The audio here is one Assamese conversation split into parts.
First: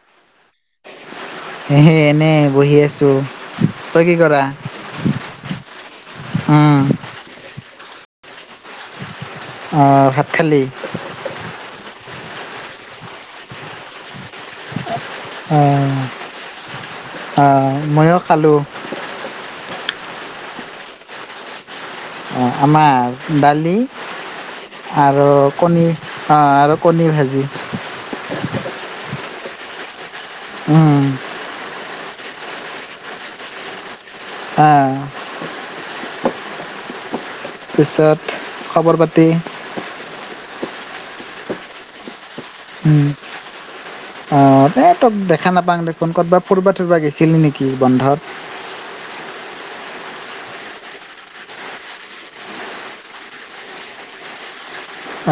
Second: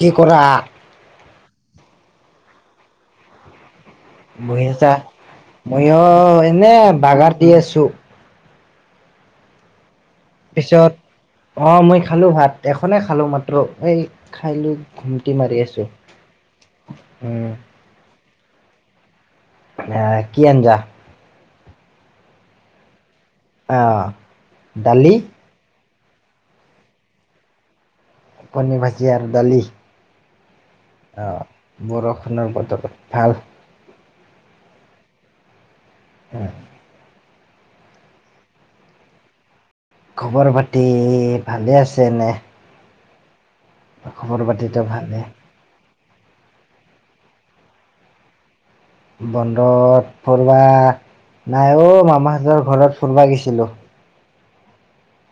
কি কৰা? এহে, এনে বহি আছোঁ। বহি আছা, মইয়ো এনে উম বাগাৰ দি আছোঁ। অ', ভাত খালি পিছত, অ', মই খালোঁ ভাত, এখনে খালোঁ মাত্ৰ, এই খাইলৈ ঘুমটি মাৰি আছোঁ, আহ উম। মইয়ো খালোঁ। আহ, কি আঞ্জা? অ', আমাৰ দালি আহ দালি আৰু কণী। আ, আৰু কণী ভাজি। কণী ভাজি আৰু দালি? উম। অ', বৰষুণৰ বতৰত ভাল। আ। [unintelligible] তাৰপিছত খবৰ পাতি? খবৰ পাতি ভালে আছেনে? উম, অ', পাতিতো এই তত ভালে দেখা নাপাওঁ দে। ফোন ক'ৰবাত ফৰবাত ফুবা গৈছিলি নেকি বন্ধত। বন্ধত ফুৰবা নাই অ মামাহঁতৰ ঘৰত ফুুৰবা গিছিলো।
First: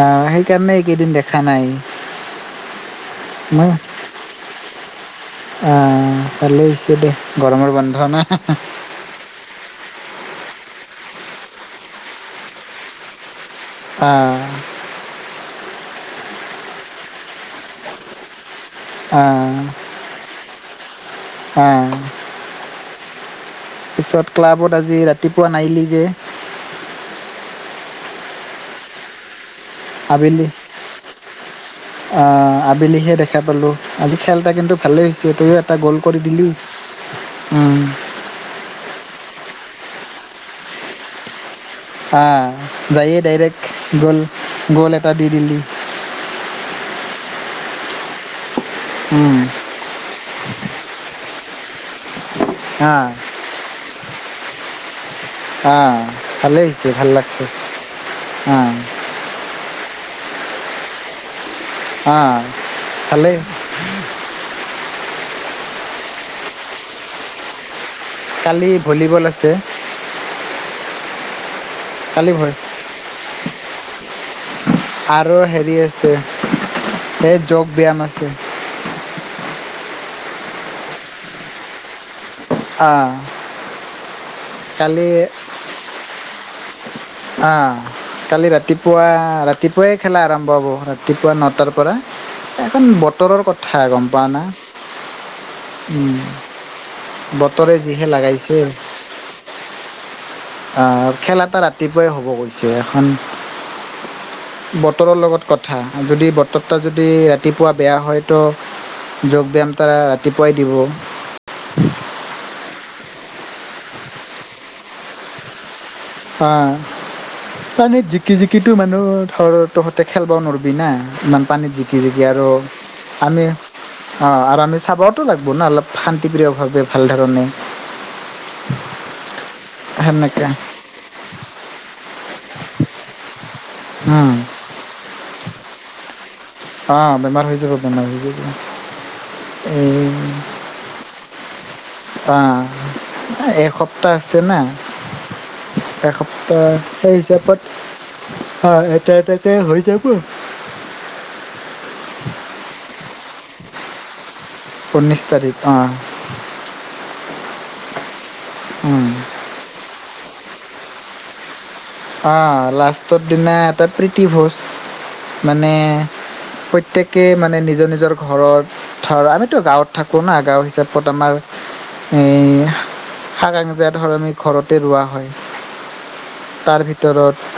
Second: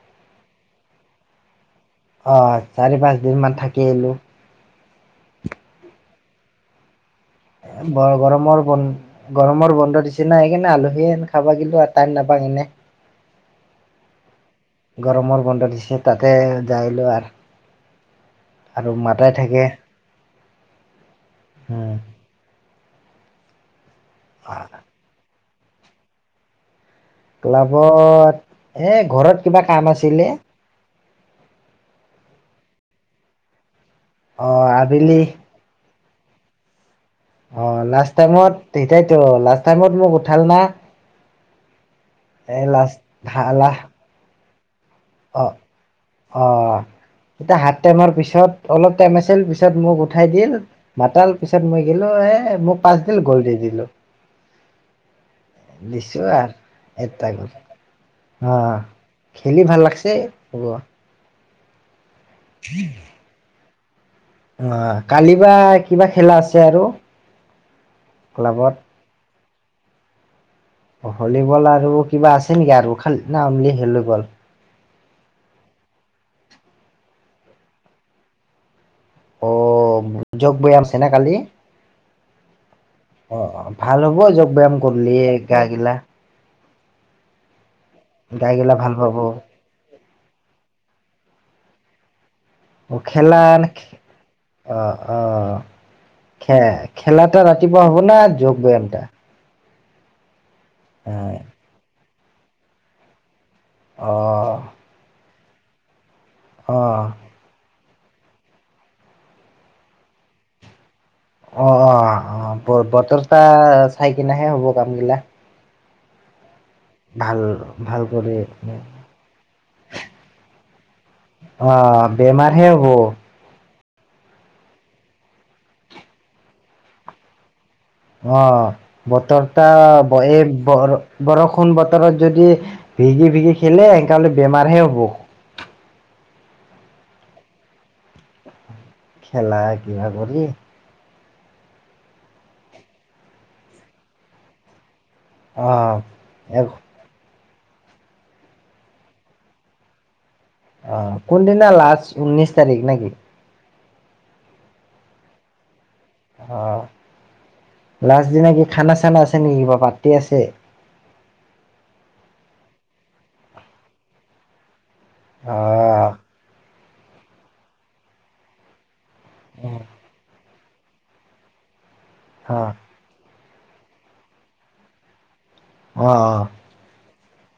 আ সেইকাৰণে এইকেইদিন দেখা নাই। অ চাৰি পাঁচ দিন মান মই থাকি আহিলো আহ ভাল হৈছে দে, গৰমৰ বন্ধ বৰ ন গৰমৰ বন গৰমৰ বন্ধ দিছে না, সেইকাৰণে আলহীয়েন খাবা গিলো আৰ টান নাপাওঁ এনে। আ গৰমৰ গন্ধ দিছে তাতে যাই লোঁ আৰ আৰু মাতাই আহ থাকে। অ উম পিছত ক্লাবত আজি ৰাতিপুৱা নাইলি যে। ক্লাবত এ ঘৰত, কিবা কাম আছ। আবেলি, আ আবেলিহে দেখা পালোঁ। আজি খেল অ এটা কিন্তু ভালেই আবেলি হৈছে তইও এটা গ'ল কৰি দিলি। অ উম লাষ্ট টাইমত তেটাইতো লাষ্ট টাইমত মোক উঠাল না। আ এ লাষ্ট যায়ে ভালা ডাইৰেক্ট গ'ল গ'ল এটা দি অ দিলি। অ এইটা হাফ টাইমৰ পিছত অলপ টাইম উম আছিল পিছত মোক উঠাই দিল মাতাল পিছত মই গিলো এ মোক পাছ আহ দিল গোল দি দিলো আহ দিছো আৰ ভালেই হৈছে ভাল এটা লাগছে গোল অ আহ খেলি ভাল লাগছে হ'ব অ [unintelligible] ভালেই অ কালি বা কিবা খেলা আছে আৰু কালি ক্লাবত। ভলীবল আছে অ হলীবল আৰু কিবা কালি আছে ভ- নেকি আৰু খালি না অনলী হেলীবল আৰু হেৰি আছে এই যগ ব্যায়াম আছে অ যগ ব্যায়াম আছেনে কালি আহ অ অ ভাল হ'ব যগ ব্যায়াম কালি কৰিলেএ গা গিলা আ গা কালি গিলা ভাল ৰাতিপুৱা পাব। অ', ৰাতিপুৱাই খেলা আৰম্ভ হ'ব ৰাতিপুৱা নটাৰ পৰা এখন খেলা বতৰৰ কথা গম পোৱা না অ', অ', উম খে খেলাটা বতৰে ৰাতিপুৱা হ'ব যিহে না যোগ লাগাইছে ব্যায়ামটা? অ খেল এটা ৰাতিপুৱাই হ'ব কৈছে এখন অ বতৰৰ লগত কথা যদি বতৰটা অ', যদি ৰাত তিপুৱা বেয়া হয়তো যোগ ব্যায়াম তাৰা ৰাতিপুৱাই দিব অ অ অ ব বতৰটা চাই কিনাই হে হ'ব কামগিলা অঁ ভাল ভাল পানীত কৰি জিকি জিকিটো মানুহ ধৰ তহঁতে খেলব নোৱৰবি না ইমান পানীত জিকি অ' জিকি আৰু বেমাৰহে হ'ব আমি অ আৰু আমি চাবওতো লাগব না অলপ শান্তি প্ৰিয় ভাৱে ভাল ধৰণে অ বতৰটা বহে সেনেকে বহৰ বৰষুণ বতৰত যদি ভিগি ভিগি খেলে সেইগাল উম বেমাৰ হে হ'ব অ বেমাৰ হৈ যাব বেমাৰ হৈ যাব খেলা কি এই ভাবৰি। আ' এসপ্তাহ আছে না। অ' এসপ্তাহ এক সেই হিচাপত। অ' এটা এটাতে হৈ যাব। অ' কোনদিনা লাষ্ট, ঊনৈছ তাৰিখ নেকি? ঊনৈছ তাৰিখ অঁ। অ', লাষ্ট দিনা কি খানা উম চানা আছে নেকি, কিবা পাৰ্টি আছে? অঁ লাষ্টৰ দিনা এটা প্ৰীতিভোজ, মানে অ' প্ৰত্যেকেই মানে নিজৰ নিজৰ ঘৰত, ধৰ আমিতো অ' গাঁৱত থাকো। কো না গাঁওত হিচাপত আমাৰ, এ অ' শাক, আঞ্জা ধৰ আমি ঘৰতে ৰোৱা হয়। অঁ, অঁ। তাৰ ভিতৰত,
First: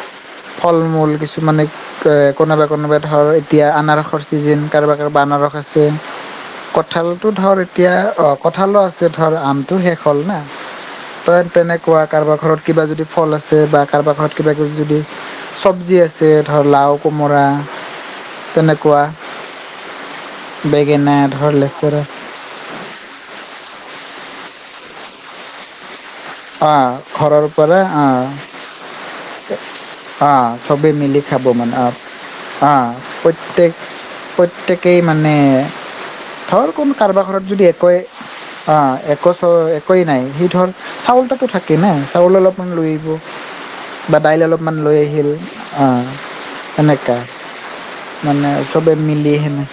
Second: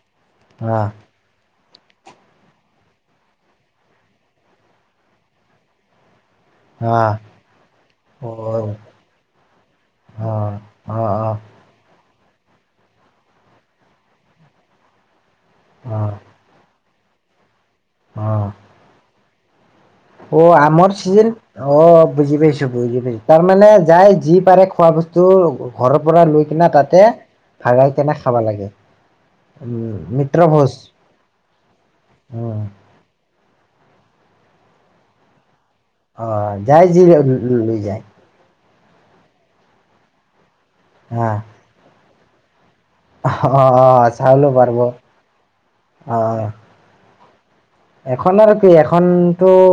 ফল মূল কিছুমানে ক কোনোবাই কোনোবাই ধৰ এতিয়া আনাৰসৰ ছিজন, কাৰোবাৰ কাৰোবাৰ আনাৰস আছে। অ' অ' কঁঠালটো ধৰ এতিয়া, অ' কঁঠালো আছে ধৰ, আমটো শেষ হ'ল না। অঁ, অঁ। কোৱা কাৰোবাৰ ঘৰত কিবা যদি ফল আছে, বা কাৰোবাৰ ঘৰত কিবা কিবি যদি অ' চবজি আছে ধৰ, লাওঁ, কোমোৰা। অঁ। তেনেকুৱা। অ' আমৰ বেঙেনা চিজন, ধৰ লেচেৰা অ' বুজি পাইছোঁ। তাৰ মানে যাই, যি পাৰে খোৱা বস্তু ঘৰৰ পৰা লৈ কিনা আ তাতে ঘৰৰ পৰা ভাগাই আ। কেনে খাব লাগে উম মিত্ৰ অঁ ভোজ চবেই মিলি খাব মানে, অঁ, উম অঁ। প্ৰত্যেক প্ৰত্যেকেই মানে। অ ধৰ যাই কোন যি কাৰোবাৰ ঘৰত যদি লৈ একোৱেই যায় অঁ এক চ একোৱেই নাই। সি ধৰ, চাউল হা তাতো থাকে না। চাউল অলপমান লৈ অ বা দাইল চাউলো অলপমান পাৰিব লৈ আহিল, অঁ অ সেনেকা। এখন আৰু কি, এখনতো। সেনে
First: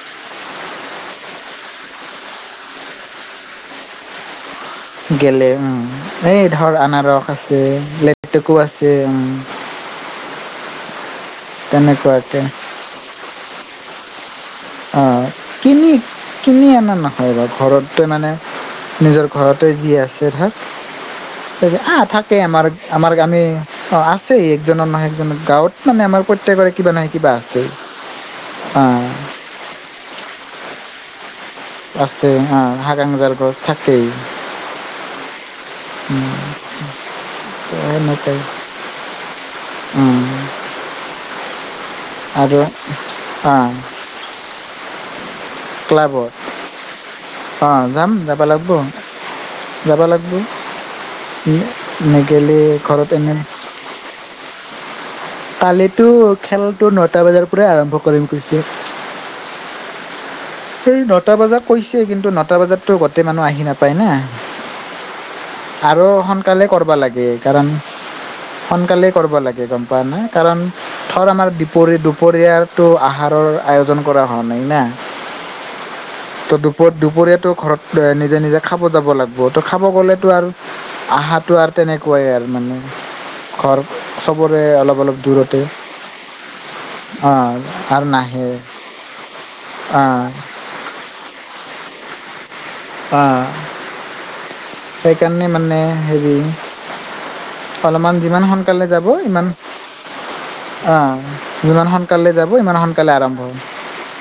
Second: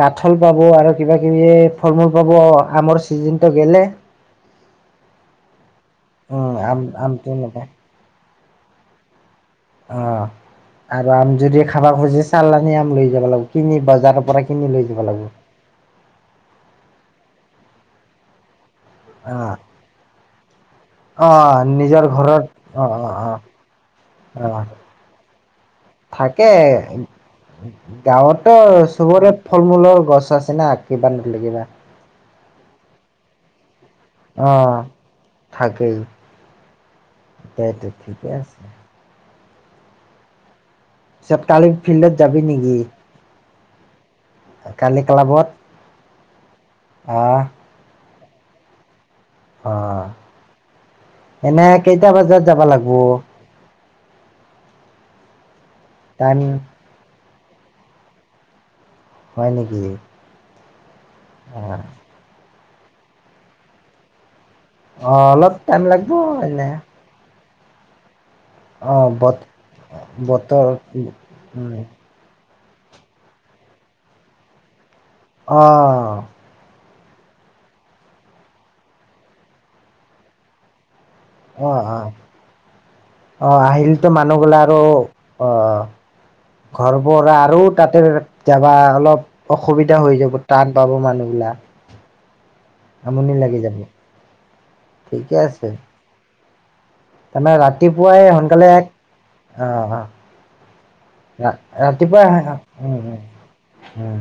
কাঠল পাব আৰু কিবা কিবি ফল মূল পাব। আমৰ চিজনটো গেলে। [unintelligible] গেলে উম'। এ উম ধৰ আম আনাৰস আমটো আছে, নাপায় লেটেকো আছে উম'। অঁ, আৰু আম যদি খাব খুজি, তেনেকুৱাকে চালানি আম লৈ যাব লাগিব, কিনি বাজাৰৰ পৰা। কিনি লৈ যাব লাগিব অঁ কিনি, কিনি অনা নেখাওঁ ৰ, ঘৰতে মানে নিজৰ ঘৰতে যি আছে, ধৰ। [unintelligible] অঁ তাকে আহ নিজৰ থাকে ঘৰত, আমাৰ অঁ, আমাৰ আমি অ আছেই অঁ, অঁ, অঁ। একজনৰ নহয় একজনৰ গাঁৱত মানে আমাৰ থাকে, প্ৰত্যেকৰে কিবা নহয় কিবা আছে গাঁৱত অ ত' চবৰে। ফল -মূলৰ গছ আছে না, [unintelligible] আছে অঁ, হাকাংজাৰ গছ থাকেই। অঁ থাকে। দে টো ঠিকে এনেকৈ আছে। উম। চব কালি ফিল্ডত যাবি নেকি? অঁ। কালি ক্লাবত। ক্লাবত। আহ! অঁ! যাম, যাব লাগিব। [unintelligible] যাব অ', লাগিব, ই এনে কেইটা বজাত নগলে যাব লাগিব ঘৰত এনেই কালিতো টাইম খেলটো নটা বজাৰ পৰাই আৰম্ভ কৰিম কৈছে। হয় নেকি? সেই নটা বজাত অ', কৈছে কিন্তু নটা বজাতটো গোটেই মানুহ আহি নাপায় না। অ', অলপ টাইম আৰু লাগিব সোনকালে এনে কৰিব লাগে। কাৰণ অ', সোনকালেই কৰিব বত লাগে গম পোৱা না, কাৰণ বতৰ ধৰ আমাৰ উম, বিপৰি দু দুপৰীয়াৰটো আহাৰৰ আয়োজন কৰা হোৱা নাই না। অঁ! ত' দুপৰ দুপৰীয়াটো ঘৰত নিজে-নিজে খাব যাব লাগিব, ত' খাব গ'লেতো আৰু আহাৰ তো আৰু অ', অ', তেনেকুৱাই আৰু মানে অ ঘৰ আহিলতো মানুহ গলে চবৰে আৰু অলপ-অলপ অ দূৰতে। ঘৰ পৰা অঁ আৰু তাতে আৰু নাহে কেতিয়াবা অলপ অসুবিধা হৈ অঁ যাব। টান পাব মানুহবিলাক। আমনি অঁ লাগি যাব, ঠিকে আছে। এ হেৰি তাৰমানে অলপমান ৰাতিপুৱাই যিমান সোনকালে এক যাব ইমান অঁ-অঁ। অঁ! যিমান ৰাতিপুৱাই সোনকালে আহ যাব ইমান সোনকালে উম-উম, আৰম্ভ উম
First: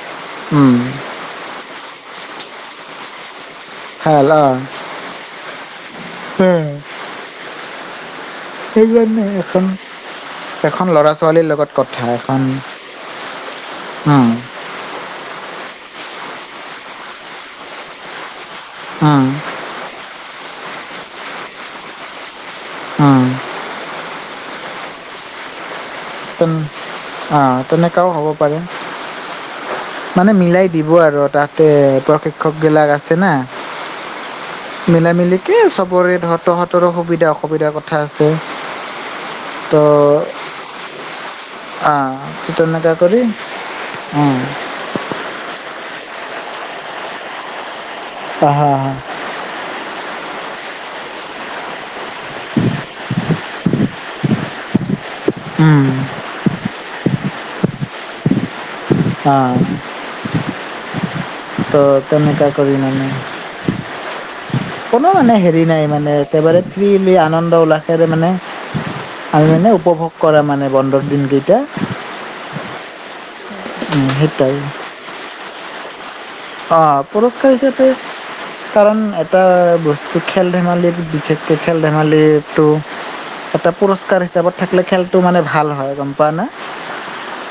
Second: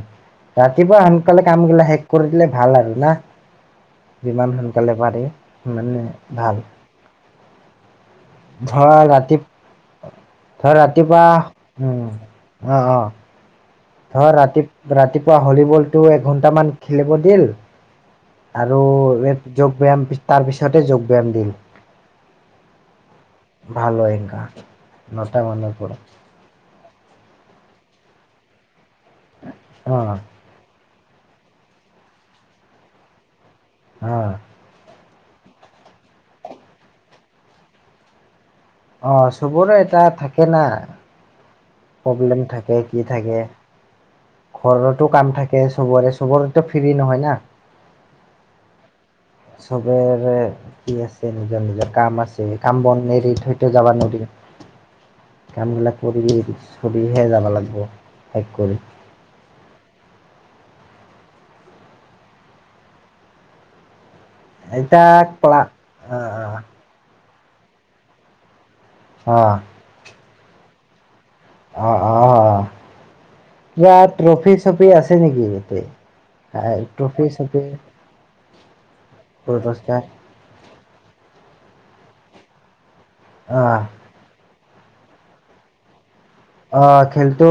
উম, ৰাতিপুৱাই আন সোনকালে কাম গিলা শেষ কৰি দিলে ভাল আৰু না। ভাল যিমান সোনকালে পাৰি সিমানে ভাল। অঁ ধৰা সেইকাৰণে ৰাতি এখন ধৰ এখন ল'ৰা ৰাতিপুৱা ছোৱালীৰ লগত কথা উম! এখন অঁ-অঁ। ধৰ উম, ৰাতি ৰাতিপুৱা ভলীবলটো এঘন্টামান খেলিব দিল। আৰু উম, ৰেড যোগ ব্যায়াম তাৰ পিছতে যোগ ব্যায়াম দিম। উম! ভাল হয় কাহ নটা মানৰ পৰা। [inaudible] অঁ তেনেকাও হ'ব পাৰে, অ মানে মিলাই দিব আৰু তাতে প্ৰশিক্ষকবিলাক আছে না। অঁ! মিলামিলিকে চবৰে ধৰ তহঁতৰো সুবিধা অসুবিধাৰ কথা আছে। অঁ! চবৰে তো এটা থাকে না অ', প্ৰব্লেম তো থাকে, তেনেকা কি কৰি থাকে। উম, ঘৰতো কাম থাকে চবৰে, চবৰেতো ফ্ৰী নহয় না। অ হা হা [unintelligible] চবেৰে কি আছে নিজৰ-নিজৰ কাম আছে, কাম বন এৰি থৈতো যাবা নোৱাৰি। উম, কামবিলাক কৰি চৰিহে যাব লাগিব শেষ কৰি। অঁ! [unintelligible] [inaudible] ত তেনেকা কৰি মানে। এতিয়া কোনো মানে ক্লা হেৰি নাই মানে অ একেবাৰে। ফ্ৰিলি আনন্দ উল্লাসেৰে মানে অ অ আমি মানে উপভোগ কৰে মানে বন্ধৰ দিনকেইটা। অ-অ-অ! ইয়াত সেইটাই ট্ৰফি-চফি আছে নেকি ইয়াতে? অ পুৰস্কাৰ হিচাপে কাৰণ এটা পুৰস্কাৰ বস্তু খেল ধেমালি বিশেষকে খেল ধেমালিটো এটা আহ পুৰস্কাৰ হিচাপত থাকিলে খেলতো মানে ভাল হয় গম পোৱা না? অ খেলতো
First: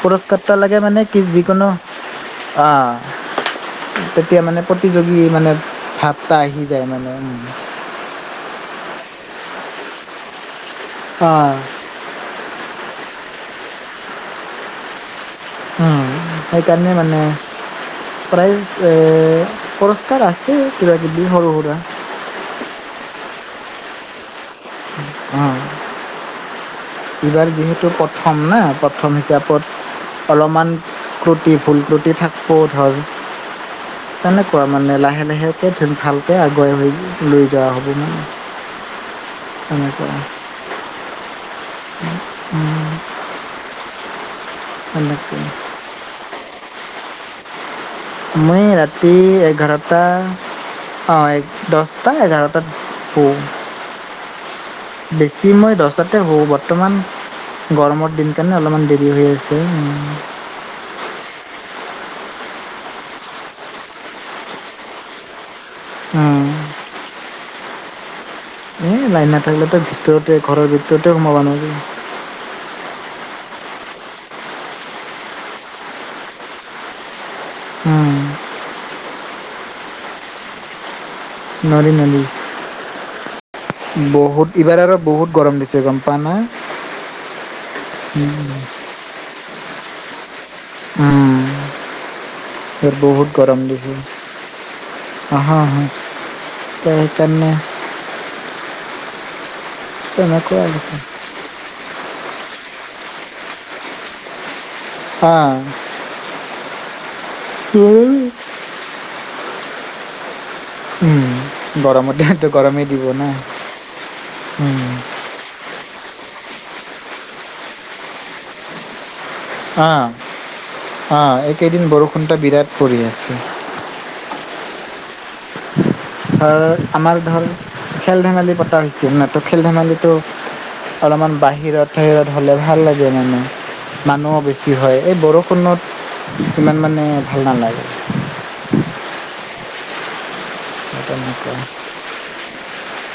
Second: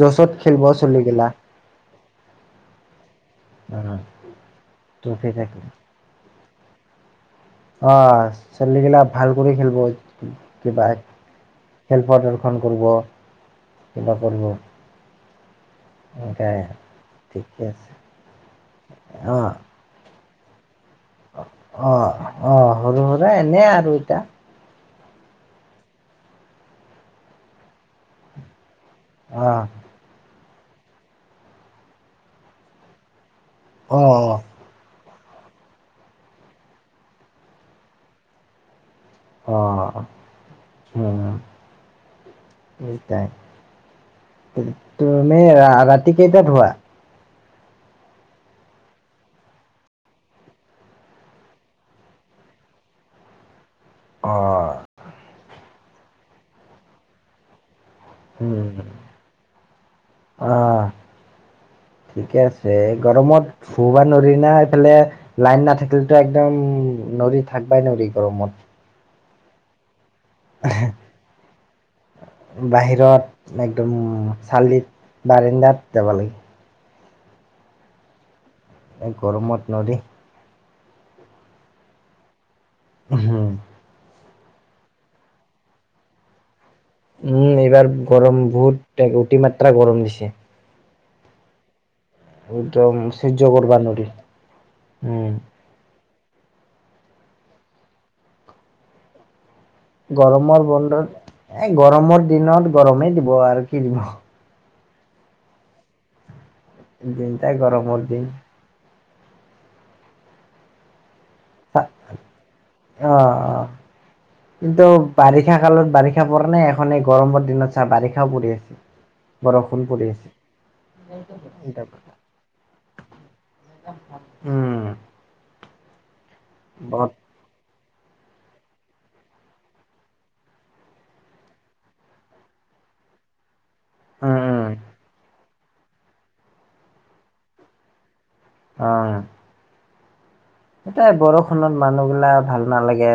যচত খেলিব চলি গিলা। অ। তেতিয়া মানে প্ৰতিযোগী ট্ৰফি মানে থাকিল ভাৱটা আহি যায় মানে উম। অ ছোৱালীগিলা ভাল কৰি খেলিব কিবা। অ। খেল প্ৰদৰ্শন কৰিব, কিবা কৰব। অ সেইকাৰণে মানে ঠিকে আছে প্ৰাইজ এ অ পুৰ স্কাৰ আছে কিবা কিবি সৰু সুৰা। অ অ সৰু সুৰা এনে আৰু এতিয়া। অ। এইবাৰ যিহেতু প্ৰথম ন প্ৰথম আহ হিচাপত অলপমান ক্ৰুটি ভুল ক্ৰুটি থাকিব ধৰ অ অ। পৰা মানে লাহে লাহে [unintelligible] ভালকৈ আগুৱাই হৈ লৈ যোৱা হ'ব মানে। অ তেনেকুৱা উম সেইটাই। তুমি তেনেকে ৰা-ৰাতি কেইটাত শুৱা? মই ৰাতি এঘাৰটা অ এক দহটা এঘাৰটাত শুও। অ বেছি মই দহটাতে শুও বৰ্তমান গৰমত দিন কাৰণে উম অলপমান দেৰি হৈ আছে। অ ঠিকে আছে, গৰমত শুব নোৱাৰি না এইফালে লাইন নাথাক কিলেতো উম। একদম নোৱাৰি থাকবাই নোৱাৰি গৰমত। এই লাইন নাথাকিলেতো ভিতৰতে ঘৰৰ ভিতৰতে সোমাব নোৱাৰি। বাহিৰত একদম চালিত বাৰেণ্ডাত যাব লাগে। উম। এই গৰমত নৰি। নৰি নৰি। হম। বহুত এইবাৰ আৰু বহুত গৰম দিছে গম পা না? উম এইবাৰ গৰম বহুত অটি মাত্ৰা গৰম দিছে। উম। এ একদম বহুত সহ্য গৰম কৰবা দিছে নৰি অহ উম অহ। ত সেইকাৰণে তেনেকুৱা গৰমৰ আৰু। বন্ধত এ গৰমৰ দিনত গৰমেই দিব আৰু কি দিব। অহ। দিনটাই গৰমৰ দিন। উম গৰমত দিনতো গৰমেই দিব অ ন অ কিন্তু উম। বাৰিষা কালত বাৰিষা পৰণে, এখনে এই গৰমৰ দিনত চা বাৰিষাও পৰি। বৰষুণ অ পৰি আছে অ এইকেইদিন বৰষুণটো বিৰাট পৰি আছে। উম। ধৰ বহুত আমাৰ ধৰ খেল ধেমালি পতা হৈ হৈছিল। নাতো খেল ধেমালিটো অলপমান বাহিৰত-চাহিৰত হ'লে ভাল লাগে মানে। উম মানুহ উম বেছি হয়। এই বৰষুণত ইমান মানে ভাল নালাগে। অহ। এই তেনেকুৱা বৰষুণত মানুহ বিলাক ভাল নালাগে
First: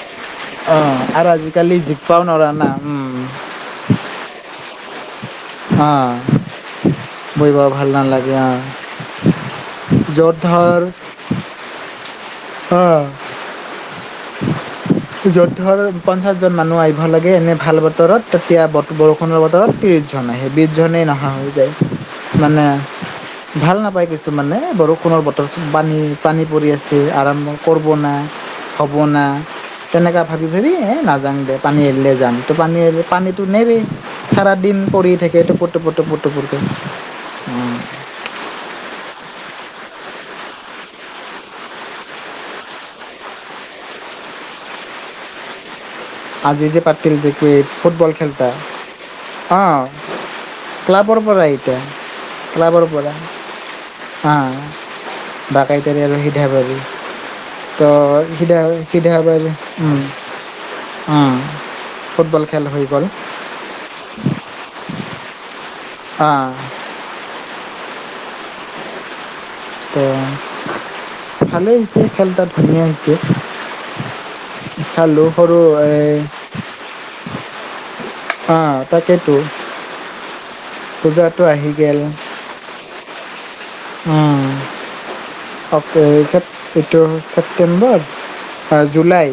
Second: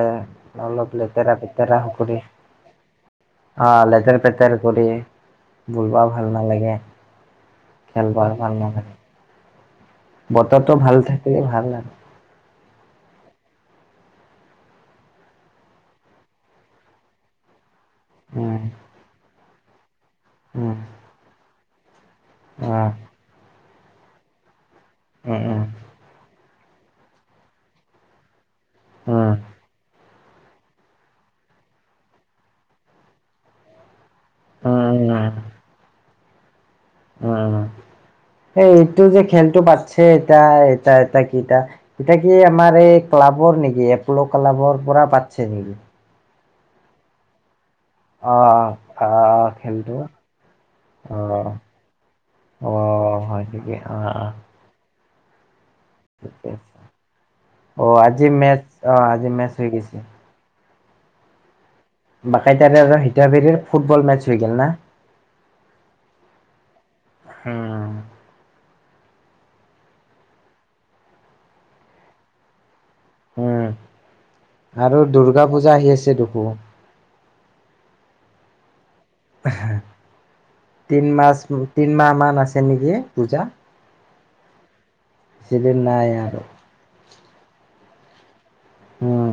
অলপ অ', আৰু লেতেৰা আজিকালি পেতেৰা কৰি জিকপাও নৰা না উম। অ লেতেৰ পেতেৰ কৰি। বুলবা অ', ভাল নালাগে বহিব ভাল খেলবা নালাগে ভাল অ', নহয়।। [unintelligible] বতৰটো ধৰ ভাল থাকিলি ভাল আহ। অ। য'ত ধৰ পঞ্চাশ জন মানুহ আহিব লাগে এনে ভাল বতৰত, উম তেতিয়া ব বৰষুণ বৰষুণৰ বতৰত ত্ৰিছজন আহে। উম বিছজনে নাহা হৈ যায় মানে। অ ভাল নাপাই কিছুমানে বৰষুণৰ উম বতৰ, উম পানী পানী পৰি আছে যে, আৰম্ভ কৰব না? হ'ব না? উম তেনেকা। ভাবি ভাবি এই নাযাং দে পানী এৰলে যাম। তো পানী পানীটো নেৰে। সাৰা দিন উম পৰি উম থাকে উম টুপু-টুপু টুপু-টুপুৰকে। উম, সেই এইটো যে খেলটো পাতছে এটা এটা এটা কেইটা। এতিয়া কি আমাৰ এই ক্লাবৰ নেকি, এপলো ক্লাবৰ পৰা পাতছে নেকি? আজি যে পাতিল যে কেইট ফুটবল খেলটা? অ', অ', অহ খেলটো ক্লাবৰ পৰা অ', এইতা ক্লাবৰ পৰা। তাকে অ অ। বা [unintelligible] কাৰী আৰু সিধা ঠিকে আছে। পাৰি ত অ', আজি সিধা মেচ অ', সিধা আজি মেচ হৈ [unintelligible] গৈছে। উম। অহ। বাকাইতাৰে আৰু হীতাবেৰীৰ ফুটবল মেচ হৈ গেল না? অ। হুম। অ ভালেই হৈছে খেল তাত। ধুনীয়া হৈছে। উম। আৰু চালোঁ দুৰ্গা সৰু পূজা আহি এই আছে দেখো। অ। তিন মাচ পূজাটো আহি তিন গ'ল মাহ মান আছে নেকি পূজা? উম। বেছি দিন নাই আৰু। [unintelligible] এইটো ছেপ্টেম্বৰ, অ জুলাই, উম,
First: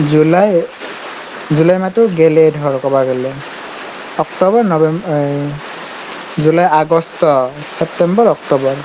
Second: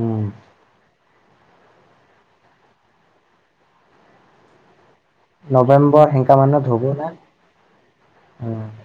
উম। জুলাই জুলাই মাহটো গেলেই ধৰ ক'বা গ'লে অক্টোবৰ নৱেম্বৰ অ নৱেম্বৰ সেনকা মানত জুলাই, হ'ব না? আগষ্ট, ছেপ্টেম্বৰ, উম। অক্টোবৰ